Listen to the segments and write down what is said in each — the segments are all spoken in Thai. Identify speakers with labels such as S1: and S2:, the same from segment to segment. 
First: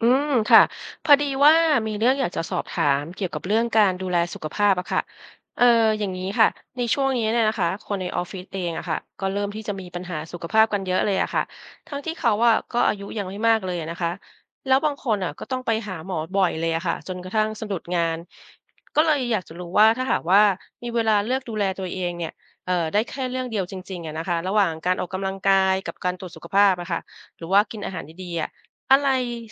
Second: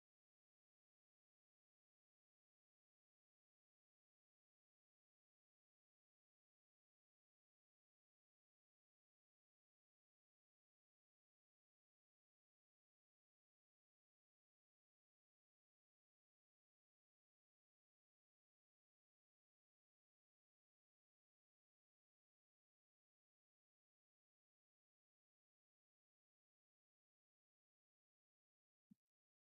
S1: อืมค่ะพอดีว่ามีเรื่องอยากจะสอบถามเกี่ยวกับเรื่องการดูแลสุขภาพอะค่ะเอออย่างนี้ค่ะในช่วงนี้เนี่ยนะคะคนในออฟฟิศเองอะค่ะก็เริ่มที่จะมีปัญหาสุขภาพกันเยอะเลยอะค่ะทั้งที่เขาอะก็อายุยังไม่มากเลยอะนะคะแล้วบางคนอะก็ต้องไปหาหมอบ่อยเลยอะค่ะจนกระทั่งสะดุดงานก็เลยอยากจะรู้ว่าถ้าหากว่ามีเวลาเลือกดูแลตัวเองเนี่ยได้แค่เรื่องเดียวจริงๆอะนะคะระหว่างการออกกำลังกายกับการตรวจสุขภาพอะค่ะหรือว่ากินอาหารดีๆอะ อะไร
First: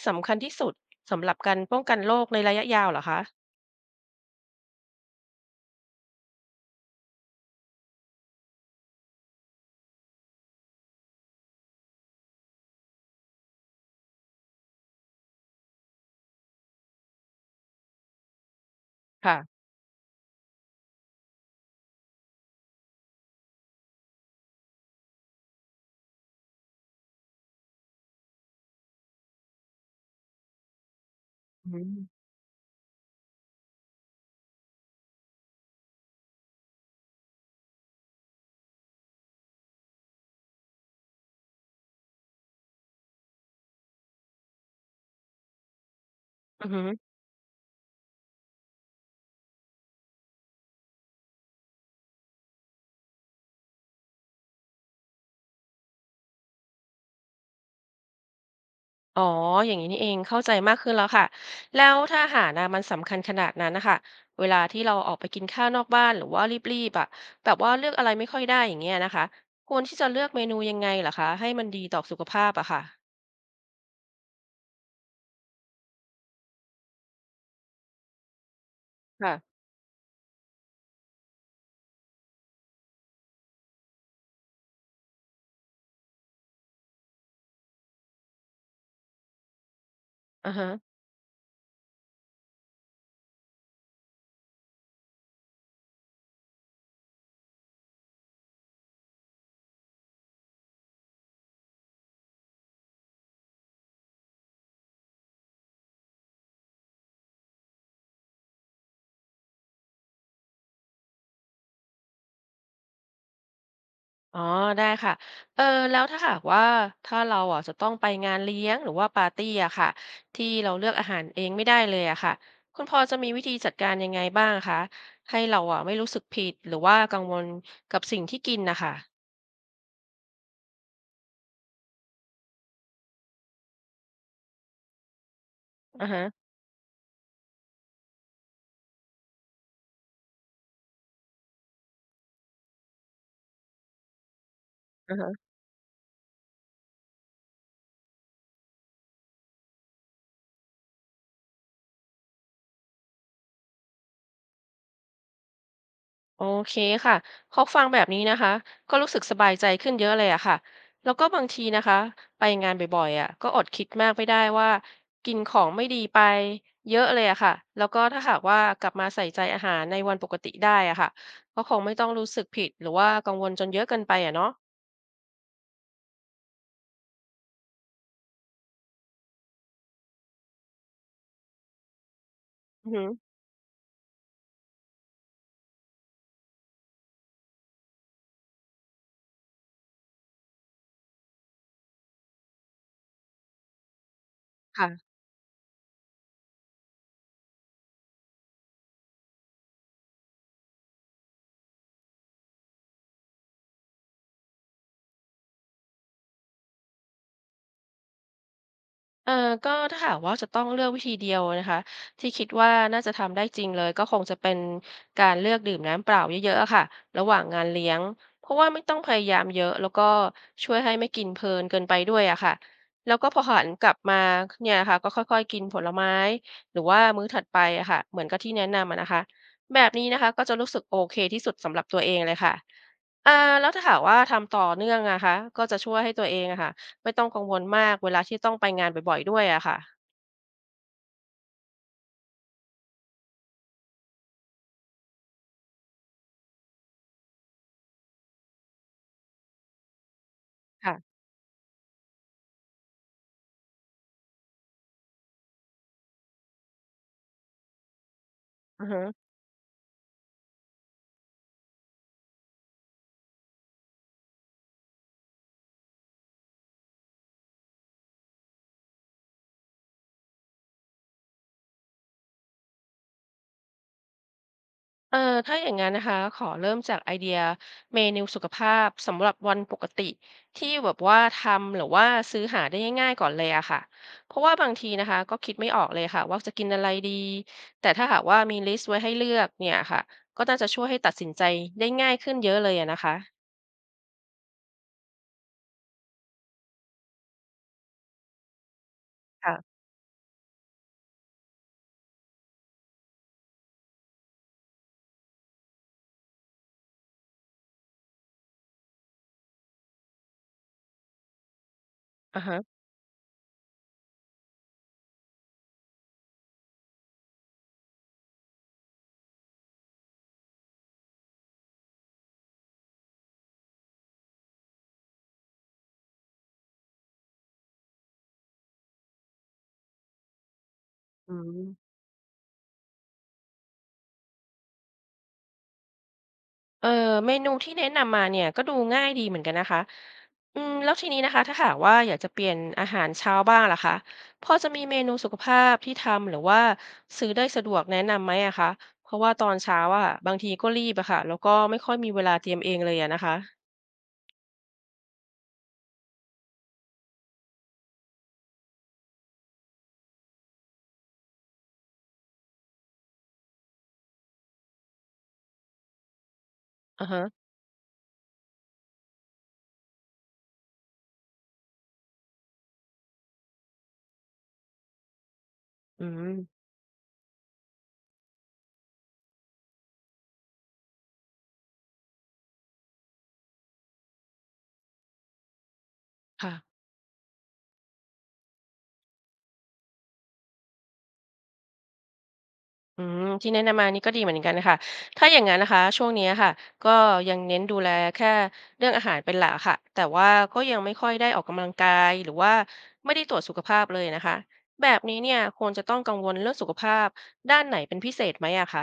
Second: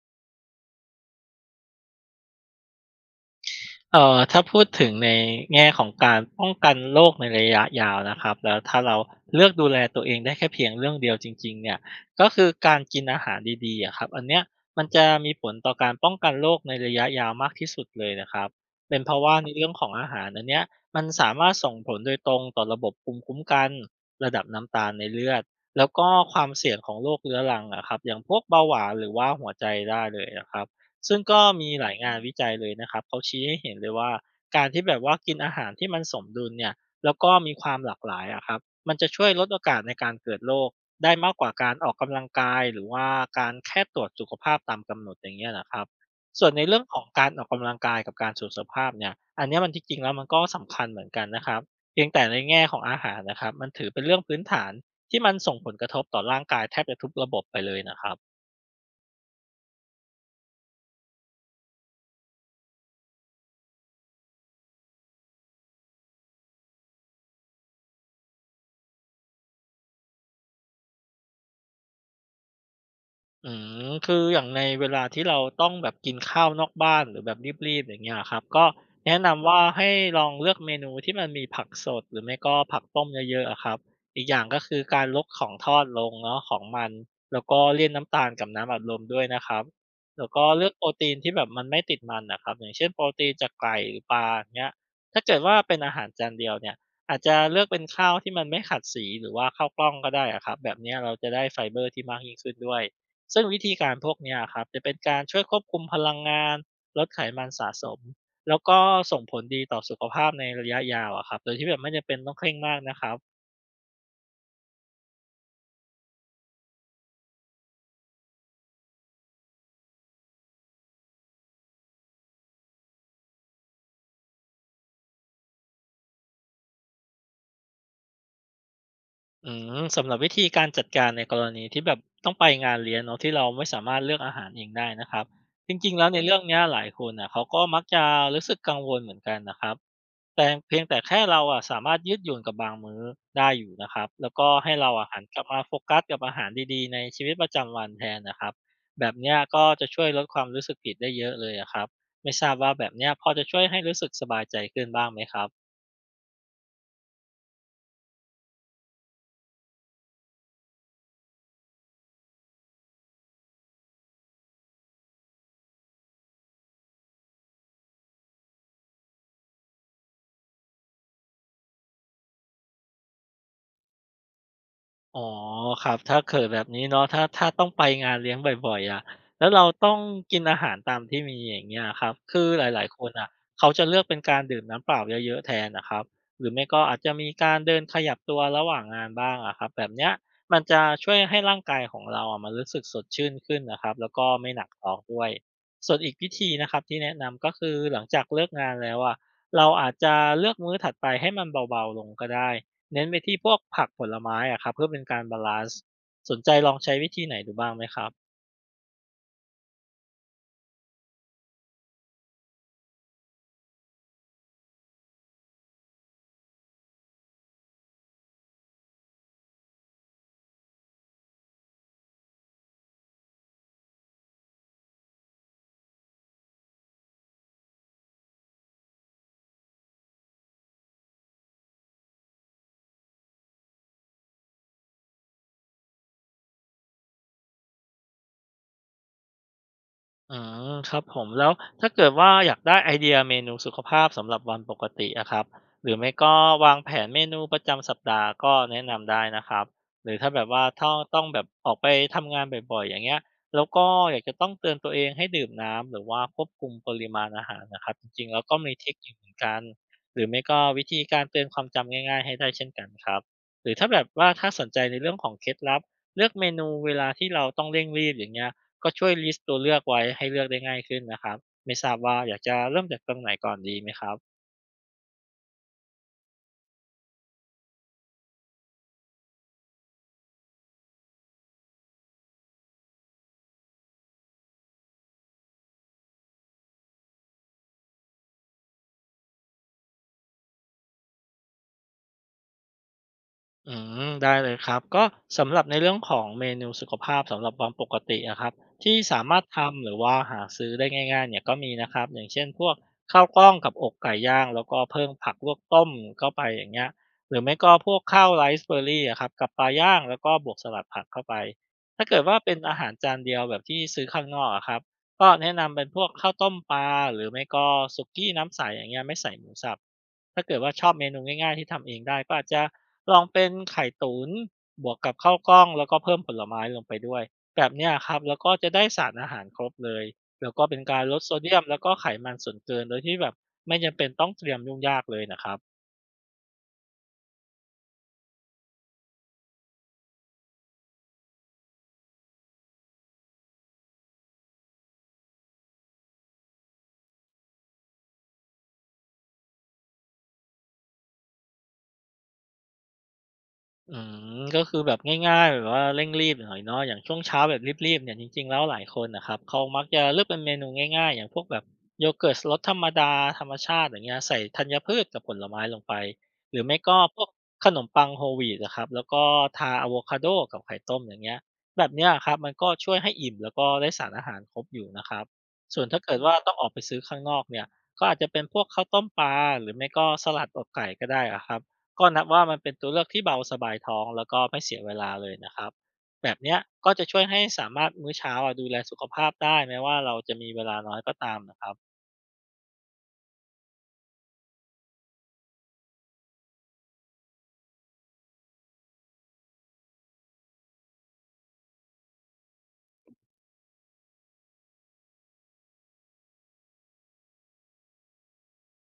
S1: สำคัญที่สุดสำหรับการป้องกันโรคในระยะยาวเหรอคะ
S2: ถ้าพูดถึงในแง่ของการป้องกันโรคในระยะยาวนะครับแล้วถ้าเราเลือกดูแลตัวเองได้แค่เพียงเรื่องเดียวจริงๆเนี่ยก็คือการกินอาหารดีๆอะครับอันเนี้ยมันจะมีผลต่อการป้องกันโรคในระยะยาวมากที่สุดเลยนะครับเป็นเพราะว่าใน
S1: ค่ะ
S2: เรื่องของอาหารอันเนี้ยมันสามารถส่งผลโดยตรงต่อระบบภูมิคุ้มกันระดับน้ำตาลในเลือดแล้วก็ความเสี่ยงของโรคเรื้อรังอะครับอย่างพวกเบาหวานหรือว่าหัวใจได้เลยอะครับ ซึ่งก็มี
S1: อื
S2: ห
S1: ม
S2: ลายงานวิจัยเลยนะครับเขาชี้ให้เห็นเลยว่าการที่แบบว่ากินอาหารที่มันสมดุลเนี่ยแล้วก็มีความหลากหลายอะครับมันจะช่วยลดโอกาสในการเกิดโรคได้มากกว่าการออกกำลังกายหรือว่าการแค่ตรวจสุขภาพตามกำหนดอย่างเงี้ยนะครับส่วนใน
S1: อือ
S2: เรื่
S1: ฮึ
S2: องของการออกกำลังกายกับการสุขภาพเนี่ยอันเนี้ยมันที่จริงแล้วมันก็สำคัญเหมือนกันนะครับเพียงแต่ในแง่ของอาหารนะครับมันถือเป็นเรื่องพื้นฐานที่มันส่งผลกระทบต่อร่างกายแทบจะทุกระบบไปเลยนะครับ
S1: อ๋ออย่างงี้นี่เองเข้าใจมากขึ้นแล้วค่ะแล้วถ้าอาหารน่ะมันสำคัญขนาดนั้นน่ะค่ะเวลาที่เราออกไปกินข้าวนอกบ้านหรือว่ารีบๆอะแบบว่าเลือกอะไรไม่ค่อยได้อย่างเงี้ยนะคะควรที่จะเลือกเมนูยังไงเหรอคะให้มันดีต่อสุขภาพอะค่ะ
S2: อืคืออย่างในเวลาที่เราต้องแบบกินข้าวนอกบ้านหรือแบบรีบๆอย่างเงี้ยครับก็แนะนำ
S1: ค่ะ
S2: ว่าให้ลองเลือกเมนูที่มันมีผักสดหรือไม่ก็ผักต้มเยอะๆอะครับอีกอย่างก็คือการลดของทอดลงเนาะของมันแล้วก็เลี่ยงน้ำตาลกับน้ำอัดลมด้วยนะครับแล้วก็
S1: อะ
S2: เลื
S1: ฮะ
S2: อกโปรตีนที่แบบมันไม่ติดมันน่ะครับอย่างเช่นโปรตีนจากไก่หรือปลาอย่างเงี้ยถ้าเกิดว่าเป็นอาหารจานเดียวเนี่ยอาจจะเลือกเป็นข้าวที่มันไม่ขัดสีหรือว่าข้าวกล้องก็ได้อะครับแบบเนี้ยเราจะได้ไฟเบอร์ที่มากยิ่งขึ้นด้วย ซึ่งวิธีการพวกเนี้ยครับจะเป็นการช่วยควบคุมพลังงานลดไขมันสะสมแล้วก็ส่งผลดีต่อสุขภาพในระยะยาวอะครับโดยที่แบบไม่จำเป็นต้องเคร่งมากนะครับ
S1: อ๋อได้ค่ะเออแล้วถ้าหากว่าถ้าเราอ่ะจะต้องไปงานเลี้ยงหรือว่าปาร์ตี้อะค่ะที่เราเลือกอาหารเองไม่ได้เลยอะค่ะคุณพอจะมีวิธีจัดการยังไงบ้างคะให้เราอ่ะไม่รู้สึกผิดหรือว่ากังวลกับสิ่งที่กินนะคะ
S2: อืสำหรับวิธีการจัดการในกรณีที่แบบต้องไปงานเลี้ยงเนาะที่เราไม่สามารถเลือกอาหารเองได้นะครับจริงๆ
S1: อื
S2: แล้
S1: อ
S2: วใน
S1: ฮะ
S2: เรื่องเนี้ยหลายคนนะเขาก็มักจะรู้สึกกังวลเหมือนกันนะครับ แต่เพียงแต่แค่เราอะสามารถยืดหยุ่นกับบางมื้อได้อยู่นะครับแล้วก็ให้เราอะ
S1: อือ
S2: หัน
S1: ฮะ
S2: กลับมาโฟกัสกับอาหารดีๆในชีวิตประจำวันแทนนะครับแบบเนี้ยก็จะช่วยลดความรู้สึกผิดได้เยอะเลยอะครับไม่ทราบว่าแบบเนี้ยพอจะช่วยให้รู้สึกสบายใจขึ้นบ้างไหมครับ
S1: โอเคค่ะพอฟังแบบนี้นะคะ ก็รู้สึกสบายใจขึ้นเยอะเลยอะค่ะ แล้วก็บางทีนะคะ ไปงานบ่อยๆอะก็อดคิดมากไม่ได้ว่ากินของไม่ดีไปเยอะเลยอะค่ะ แล้วก็ถ้าหากว่ากลับมาใส่ใจอาหารในวันปกติได้อะค่ะก็คงไม่ต้องรู้สึกผิดหรือว่ากังวลจนเยอะเกินไปอะเนาะ
S2: อ๋อครับถ้าเกิดแบบนี้เนาะถ้าต้องไปงานเลี้ยงบ่อยๆอะแล้วเราต้องกินอาหารตามที่มีอย่างเงี้ยครับคือหลาย
S1: อือ
S2: ๆค
S1: หือ
S2: นน่ะเขาจะเลือกเป็นการดื่มน้ำเปล่าเยอะๆแทนน่ะครับหรือไม่ก็อาจจะมีการเดินขยับตัวระหว่างงานบ้างอะครับแบบเนี้ยมันจะช่วยให้ร่างกายของเราอะมันรู้สึกสดชื่นขึ้นนะครับแล้วก็ไม่หนักท้อง
S1: ค่ะ
S2: ด้วยส่วนอีกวิธีนะครับที่แนะนำก็คือหลังจากเลิกงานแล้วอะเราอาจจะเลือกมื้อถัดไปให้มันเบาๆลงก็ได้ เน้นไปที่พวกผักผลไม้อะครับเพื่อเป็นการบาลันซ์สนใจลองใช้วิธีไหนดูบ้างไหมครับ
S1: เออก็ถ้าหากว่าจะต้องเลือกวิธีเดียวนะคะที่คิดว่าน่าจะทำได้จริงเลยก็คงจะเป็นการเลือกดื่มน้ำเปล่าเยอะๆอะค่ะระหว่างงานเลี้ยงเพราะว่าไม่ต้องพยายามเยอะแล้วก็ช่วยให้ไม่กินเพลินเกินไปด้วยอะค่ะแล้วก็พอหันกลับมาเนี่ยนะคะก็ค่อยๆกินผลไม้หรือว่ามื้อถัดไปอะค่ะเหมือนกับที่แนะนำอะนะคะแบบนี้นะคะก็จะรู้สึกโอเคที่สุดสำหรับตัวเองเลยค่ะ อาแล้วถ้าหากว่าทำต่อเนื่องอะคะก็จะช่วยให้ตัวเองอะค่ะไม่ต้องกังวลมากเวลาที่ต้องไปงานบ่อยๆด้วยอะค่ะ
S2: อืครับผมแล้วถ้าเกิดว่าอยากได้ไอเดียเมนูสุขภาพสำหรับวันปกติอะครับหรือไม่ก็วางแผนเมนูประจำสัปดาห์ก็แนะนำได้นะครับหรือถ้าแบบว่าถ้า
S1: ค่ะ
S2: ต้องแบบออกไปทำงานบ่อยๆอย่างเงี้ยแล้วก็อยากจะต้องเตือนตัวเองให้ดื่มน้ำหรือว่าควบคุมปริมาณอาหารนะครับจริงๆแล้วก็มี
S1: อื
S2: เท
S1: อ
S2: ค
S1: ฮึ
S2: นิคเหมือนกันหรือไม่ก็วิธีการเตือนความจำง่ายๆให้ได้เช่นกันครับหรือถ้าแบบว่าถ้าสนใจในเรื่องของเคล็ดลับเลือกเมนูเวลาที่เราต้องเร่งรีบอย่างเงี้ย ก็ช่วยลิสต์ตัวเลือกไว้ให้เลือกได้ง่ายขึ้นนะครับ ไม่ทราบว่าอยากจะเริ่มจากตรงไหนก่อนดีไหมครับ
S1: เออถ้าอย่างงั้นนะคะขอเริ่มจากไอเดียเมนูสุขภาพสำหรับวันปกติที่แบบว่าทำหรือว่าซื้อหาได้ง่ายๆก่อนเลยอะค่ะเพราะว่าบางทีนะคะก็คิดไม่ออกเลยค่ะว่าจะกินอะไรดีแต่ถ้าหากว่ามีลิสต์ไว้ให้เลือกเนี่ยค่ะก็น่าจะช่วยให้ตัดสินใจได้ง่ายขึ้นเยอะเลยอะนะคะ
S2: อืมได้เลยครับก็สำหรับในเรื่องของเมนูสุขภาพสำหรับวันปกติอะครับที่สามารถ
S1: ค่ะ
S2: ทำหรือว่าหาซื้อได้ง่ายๆเนี่ยก็มีนะครับอย่างเช่นพวกข้าวกล้องกับอกไก่ย่างแล้วก็เพิ่มผักลวกต้มเข้าไปอย่างเงี้ยหรือไม่ก็พวกข้าวไรซ์เบอร์รี่อะครับกับปลาย่างแล้วก็บวกสลัดผักเข้าไปถ้าเกิดว่า
S1: อะ
S2: เป็
S1: ฮะ
S2: นอาหารจานเดียวแบบที่ซื้อข้างนอกอะครับก็แนะนำเป็นพวกข้าวต้มปลาหรือไม่ก็สุกี้น้ำใสอย่างเงี้ยไม่ใส่หมูสับถ้าเกิดว่าชอบเมนูง่ายๆที่ทำเองได้ก็อาจจะ ลองเป็นไข่ตุ๋นบวกกับข้าวกล้องแล้วก็เพิ่มผลไม้ลงไปด้วยแบบเนี้ยครับแล้วก็จะได้สารอาหารครบเลยแล้วก็เป็นการลดโซ
S1: อื
S2: เดียมแล้วก็
S1: ม
S2: ไขมันส่วนเกินโดยที่แบบไม่จำเป็นต้องเตรียมยุ่งยากเลยนะครับ
S1: เออเมนูที่แนะนำมาเนี่ยก็ดูง่ายดีเหมือนกันนะคะอืมแล้วทีนี้นะคะถ้าหากว่าอยากจะเปลี่ยนอาหารเช้าบ้างล่ะคะพอจะมีเมนูสุขภาพที่ทำหรือว่าซื้อได้สะดวกแนะนำไหมอะคะเพราะว่าตอนเช้าอะบางทีก็รีบอะค่ะแล้วก็ไม่ค่อยมีเวลาเตรียมเองเลยอะนะคะ
S2: อืมก็คือแบบง่ายๆแบบว่าเร่งรีบหน่อยเนาะอย่างช่วงเช้าแบบรีบๆเนี่ยจริงๆแล้วหลายคนน่ะครับเขามักจะเลือกเป็นเมนูง่ายๆอย่างพวกแบบโยเกิร์ตรสธรรมดาธรรมชาติอย่างเงี้ยใส่ธัญพืชกับผลไม้ลงไปหรือไม่ก็
S1: อือ
S2: พ
S1: ฮะ
S2: วกขนมปัง Whole wheat อะครับแล้วก็ทาอะโวคาโดกับไข่ต้มอย่างเงี้ยแบบเนี้ยอะครับมันก็ช่วยให้อิ่มแล้วก็ได้สารอาหารครบอยู่นะครับส่วนถ้า
S1: อื
S2: เกิด
S1: ม
S2: ว่าต้องออกไปซื้อข้างนอกเนี่ยก็อาจจะเป็นพวกข้าวต้มปลาหรือไม่ก็สลัดอกไก่ก็ได้อะครับ ก็นับว่ามันเป็นตัวเลือกที่เบาสบายท้องแล้วก็ไม่เสียเวลาเลยนะครับแบบเนี้ย
S1: ค่ะ
S2: ก็จะช่วยให้สามารถมื้อเช้าอะดูแลสุขภาพได้แม้ว่าเราจะมีเวลาน้อยก็ตามนะครับ
S1: อืมที่แนะนำมานี่ก็ดีเหมือนกันนะคะถ้าอย่างนั้นนะคะช่วงนี้ค่ะก็ยังเน้นดูแลแค่เรื่องอาหารเป็นหลักค่ะแต่ว่าก็ยังไม่ค่อยได้ออกกำลังกายหรือว่าไม่ได้ตรวจสุขภาพเลยนะคะแบบนี้เนี่ยควรจะต้องกังวลเรื่องสุขภาพด้านไหนเป็นพิเศษไหมอะคะ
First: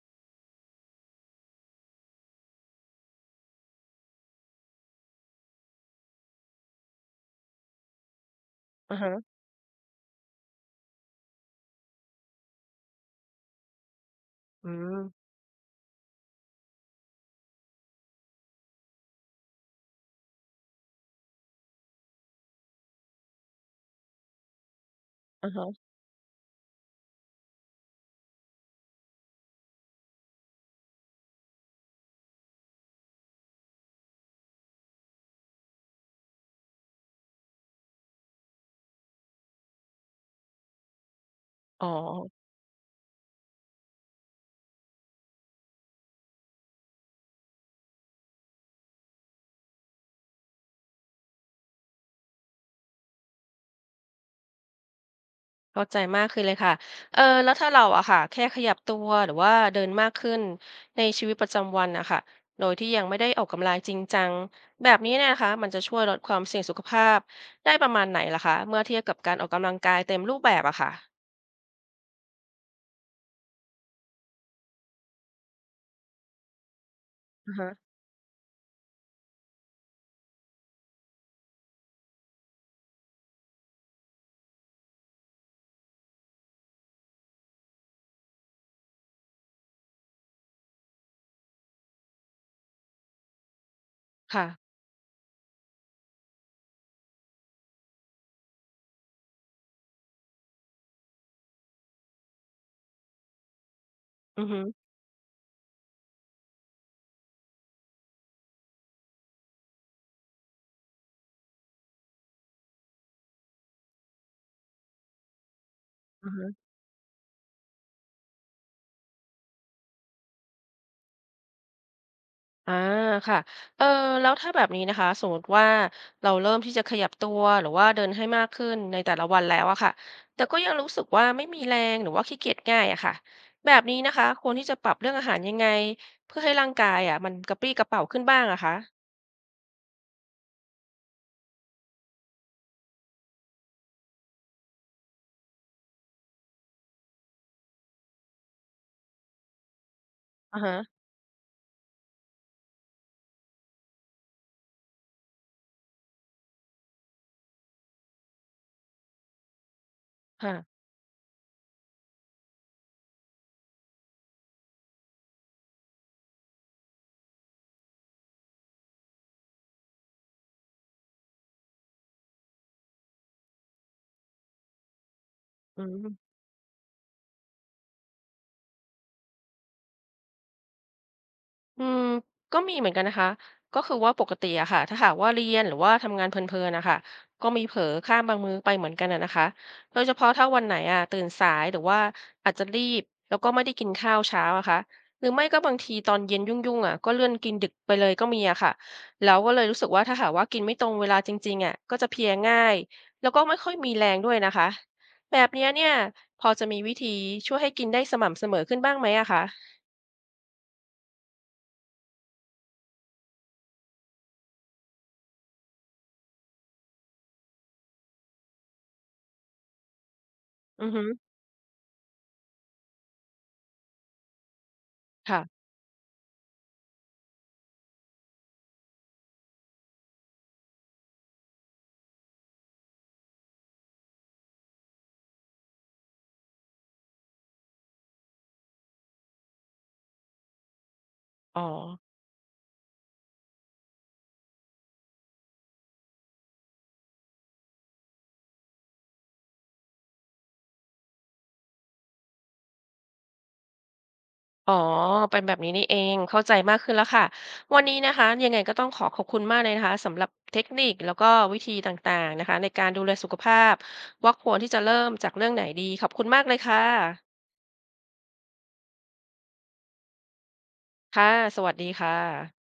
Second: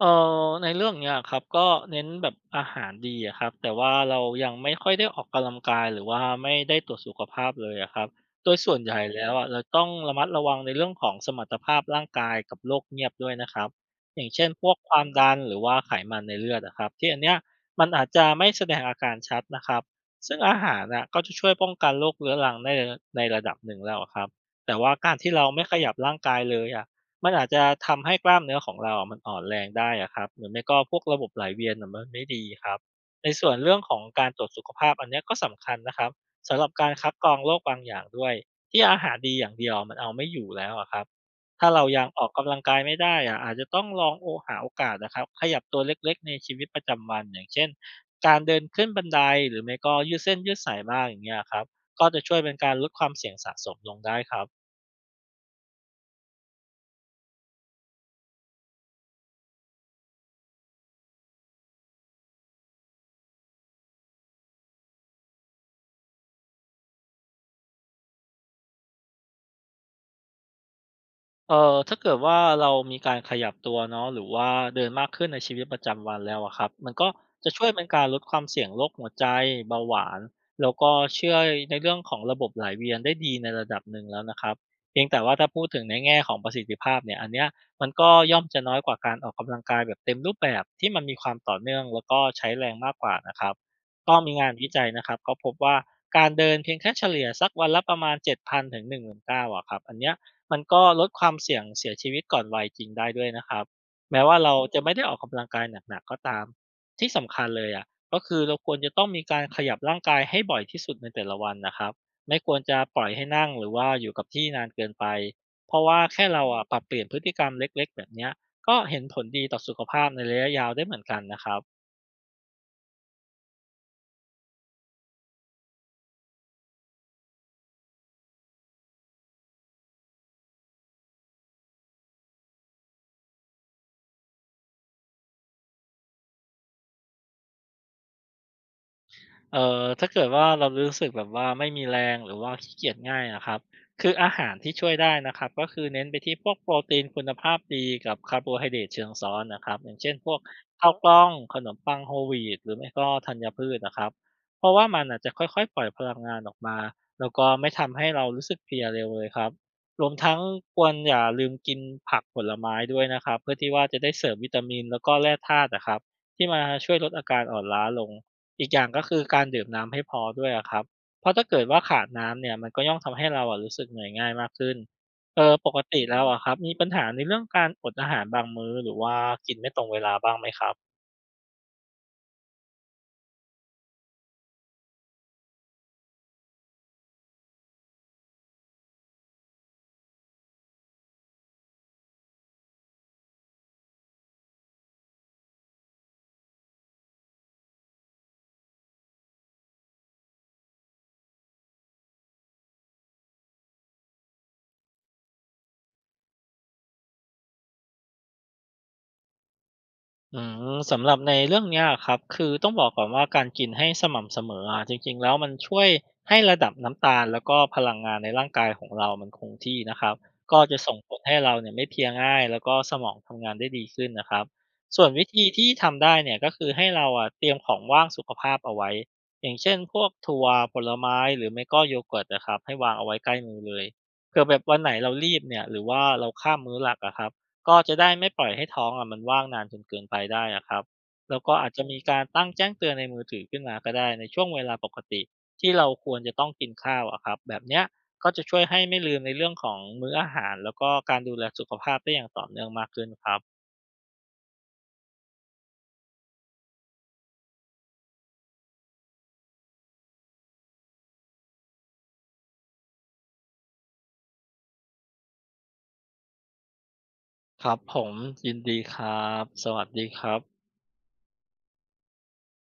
S2: เอ่ในเรื่องเนี้ยครับก็เน้นแบบอาหารดีอะครับแต่ว่าเรายังไม่ค่อยได้ออกกำลังกายหรือว่าไม่ได้ตรวจสุขภาพเลยอะครับโดยส่วนให
S1: อะ
S2: ญ่
S1: ฮะ
S2: แล้วอะเราต้องระมัดระวังในเรื่องของสมรรถภาพร่างกายกับโรคเงียบด้วยนะครับอย่างเช่นพ
S1: อื
S2: วกค
S1: ม
S2: วามดันหรือว่าไขมันในเลือดอะครับที่อันเนี้ยมันอาจจะไม่แสดงอาการชัดนะครับซึ่งอาหารน่ะก็จะช่วยป้องกันโรคเรื้อรังได้ในระดับหนึ่งแล้วอะครับแต่ว่าการที่เรา
S1: อะ
S2: ไม่
S1: ฮะ
S2: ขยับร่างกายเลยอะ มันอาจจะทำให้กล้ามเนื้อของเราอะมันอ่อนแรงได้อะครับหรือไม่ก็พวกระบบไหลเวียนอะมันไม่ดีครับในส่วนเรื่องของการตรวจสุขภาพอันเนี้ยก็สำคัญนะครับสำหรับการคัดกรองโรคบางอย่างด้วยที่อาหารดีอย่างเดียวมันเอาไม่อยู่แล้วอะครับถ้าเรา
S1: อ๋อ
S2: ยังออกกำลังกายไม่ได้อะอาจจะต้องลองหาโอกาสนะครับขยับตัวเล็กๆในชีวิตประจำวันอย่างเช่นการเดินขึ้นบันไดหรือไม่ก็ยืดเส้นยืดสายบ้างอย่างเงี้ยครับก็จะช่วยเป็นการลดความเสี่ยงสะสมลงได้ครับ
S1: เข้าใจมากขึ้นเลยค่ะแล้วถ้าเราอะค่ะแค่ขยับตัวหรือว่าเดินมากขึ้นในชีวิตประจำวันอะค่ะโดยที่ยังไม่ได้ออกกำลังจริงจังแบบนี้เนยนะคะ มันจะช่วยลดความเสี่ยงสุขภาพได้ประมาณไหนล่ะคะ เมื่อเทียบกับการออกกำลังกายเต็มรูปแบบอะค่ะ
S2: ถ้าเกิดว่าเรามีการขยับตัวเนาะหรือว่าเดินมากขึ้นในชีวิตประจำวันแล้วอะครับมันก็จะ
S1: อือ
S2: ช่วย
S1: ฮะ
S2: เป็นการลดความเสี่ยงโรคหัวใจเบาหวานแล้วก็ช่วยในเรื่องของระบบไหลเวียนได้ดีในระดับหนึ่งแล้วนะครับเพียงแต่ว่าถ้าพูดถึงในแง่ของประสิทธิภาพเนี่ยอันเนี้ยมันก็ย่อมจะน้อยกว่าการออกกำลังกายแบบเต็มรูปแบบที่มันมีความต่อเนื่องแล้วก็ใช้แรงมากกว่านะครับก็มี
S1: ค่ะ
S2: งานวิจัยนะครับเขาพบว่าการเดินเพียงแค่เฉลี่ยสักวันละประมาณ7,000 ถึง 19,000อะครับอันเนี้ย มันก็ลดความเสี่ยงเสียชีวิตก่อนวัยจริงได้ด้วยนะครับแม้ว่า
S1: อือ
S2: เรา
S1: ฮึ
S2: จะไม่ได้ออกกำลังกายหนักๆก็ตามที่สำคัญเลยอ่ะก็คือเราควรจะต้องมีการขยับร่างกายให้บ่อยที่สุดในแต่ละวันนะครับไม่ควรจะปล่อยให้นั่งหรือว่าอยู่กับที่นานเกินไปเพราะว่าแค่
S1: อือ
S2: เรา
S1: ฮึ
S2: อ่ะปรับเปลี่ยนพฤติกรรมเล็กๆแบบเนี้ยก็เห็นผลดีต่อสุขภาพในระยะยาวได้เหมือนกันนะครับ
S1: อาค่ะเออแล้วถ้าแบบนี้นะคะสมมติว่าเราเริ่มที่จะขยับตัวหรือว่าเดินให้มากขึ้นในแต่ละวันแล้วอะค่ะแต่ก็ยังรู้สึกว่าไม่มีแรงหรือว่าขี้เกียจง่ายอะค่ะแบบนี้นะคะควรที่จะปรับเรื่องอาหารยังไงเพื่อให้ร่างกายอะมันกระปรี้กระเปร่าขึ้นบ้างอะคะ
S2: ถ้าเกิดว่าเรารู้สึกแบบว่าไม่มีแรงหรือว่าขี้เกียจง่ายนะครับคืออาหารที่ช่วยได้นะครับก็คือเน้นไปที่พวกโปรตีนคุณภาพดีกับคาร์โบไฮเดรตเชิงซ้อนนะครับอย่างเช่นพวก
S1: อะฮะ
S2: ข้าวกล้องขนมปังโฮลวีตหรือไม่ก็ธัญพืชนะครับเพราะว่ามันอาจจะค่อยๆปล่อยพลังงานออกมาแล้วก็ไม่ทำให้เรารู้สึกเพลียเร็วเลยครับรวมทั้ง
S1: ค่ะ
S2: ควรอย่าลืมกินผักผลไม้ด้วยนะครับเพื่อที่ว่าจะได้เสริมวิตามินแล้วก็แร่ธาตุนะครับที่มาช่วยลดอาการอ่อนล้าลง อีกอย่างก็คือการดื่มน้ำให้พอด้วยอะครับ เพราะถ้าเกิดว่าขาดน้ำเนี่ยมันก็ย่อมทำให้เราอะรู้สึกเหนื่อยง่ายมากขึ้น เออปก
S1: อื
S2: ติ
S1: ม
S2: แล้วอะครับมีปัญหาในเรื่องการอดอาหารบางมื้อหรือว่ากินไม่ตรงเวลาบ้างไหมครับ
S1: อืมก็มีเหมือนกันนะคะก็คือว่าปกติอะค่ะถ้าหากว่าเรียนหรือว่าทำงานเพลินๆนะคะก็มีเผลอข้ามบางมื้อไปเหมือนกันอะนะคะโดยเฉพาะถ้าวันไหนอะตื่นสายหรือว่าอาจจะรีบแล้วก็ไม่ได้กินข้าวเช้าอะค่ะหรือไม่ก็บางทีตอนเย็นยุ่งๆอะก็เลื่อนกินดึกไปเลยก็มีอะค่ะแล้วก็เลยรู้สึกว่าถ้าหากว่ากินไม่ตรงเวลาจริงๆอะก็จะเพลียง่ายแล้วก็ไม่ค่อยมีแรงด้วยนะคะแบบเนี้ยเนี่ยพอจะมีวิธีช่วยให้กินได้สม่ำเสมอขึ้นบ้างไหมอะคะ
S2: อืมสำหรับในเรื่องเนี้ยครับคือต้องบอกก่อนว่าการกินให้สม่ำเสมออะจริงๆแล้วมันช่วยให้ระดับน้ำตาลแล้วก็พลังงานในร่างกายของเรามันคงที่นะครับก็จะ
S1: อือ
S2: ส่ง
S1: ฮึ
S2: ผลให้เราเนี่ยไม่เพลียง่ายแล้วก็สมองทำงานได้ดีขึ้นนะครับส่วนวิธี
S1: ค่ะ
S2: ที่ทำได้เนี่ยก็คือให้เราอะเตรียมของว่างสุขภาพเอาไว้อย่างเช่นพวกถั่วผลไม้หรือไม่ก็โยเกิร์ตนะครับให้วางเอาไว้ใกล้มือเลยเผื่อแบบวันไหนเรารีบเนี่ยหรือว่าเราข้ามมื้อหลักอะครับ ก็จะได้ไม่ปล่อยให้ท้องอะมันว่างนานจนเกินไปได้อะครับแล้วก็
S1: อ๋อ
S2: อาจจะมีการตั้งแจ้งเตือนในมือถือขึ้นมาก็ได้ในช่วงเวลาปกติที่เราควรจะต้องกินข้าวอะครับแบบเนี้ยก็จะช่วยให้ไม่ลืมในเรื่องของมื้ออาหารแล้วก็การดูแลสุขภาพได้อย่างต่อเนื่องมากขึ้นครับ
S1: อ๋อเป็นแบบนี้นี่เองเข้าใจมากขึ้นแล้วค่ะวันนี้นะคะยังไงก็ต้องขอขอบคุณมากเลยนะคะสำหรับเทคนิคแล้วก็วิธีต่างๆนะคะในการดูแลสุขภาพว่าควรที่จะเริ่มจากเรื่องไหนดีขอบคุณมากเลยค่ะ
S2: ครับผมยินดีครับสวัสดีครับ
S1: ค่ะสวัสดีค่ะ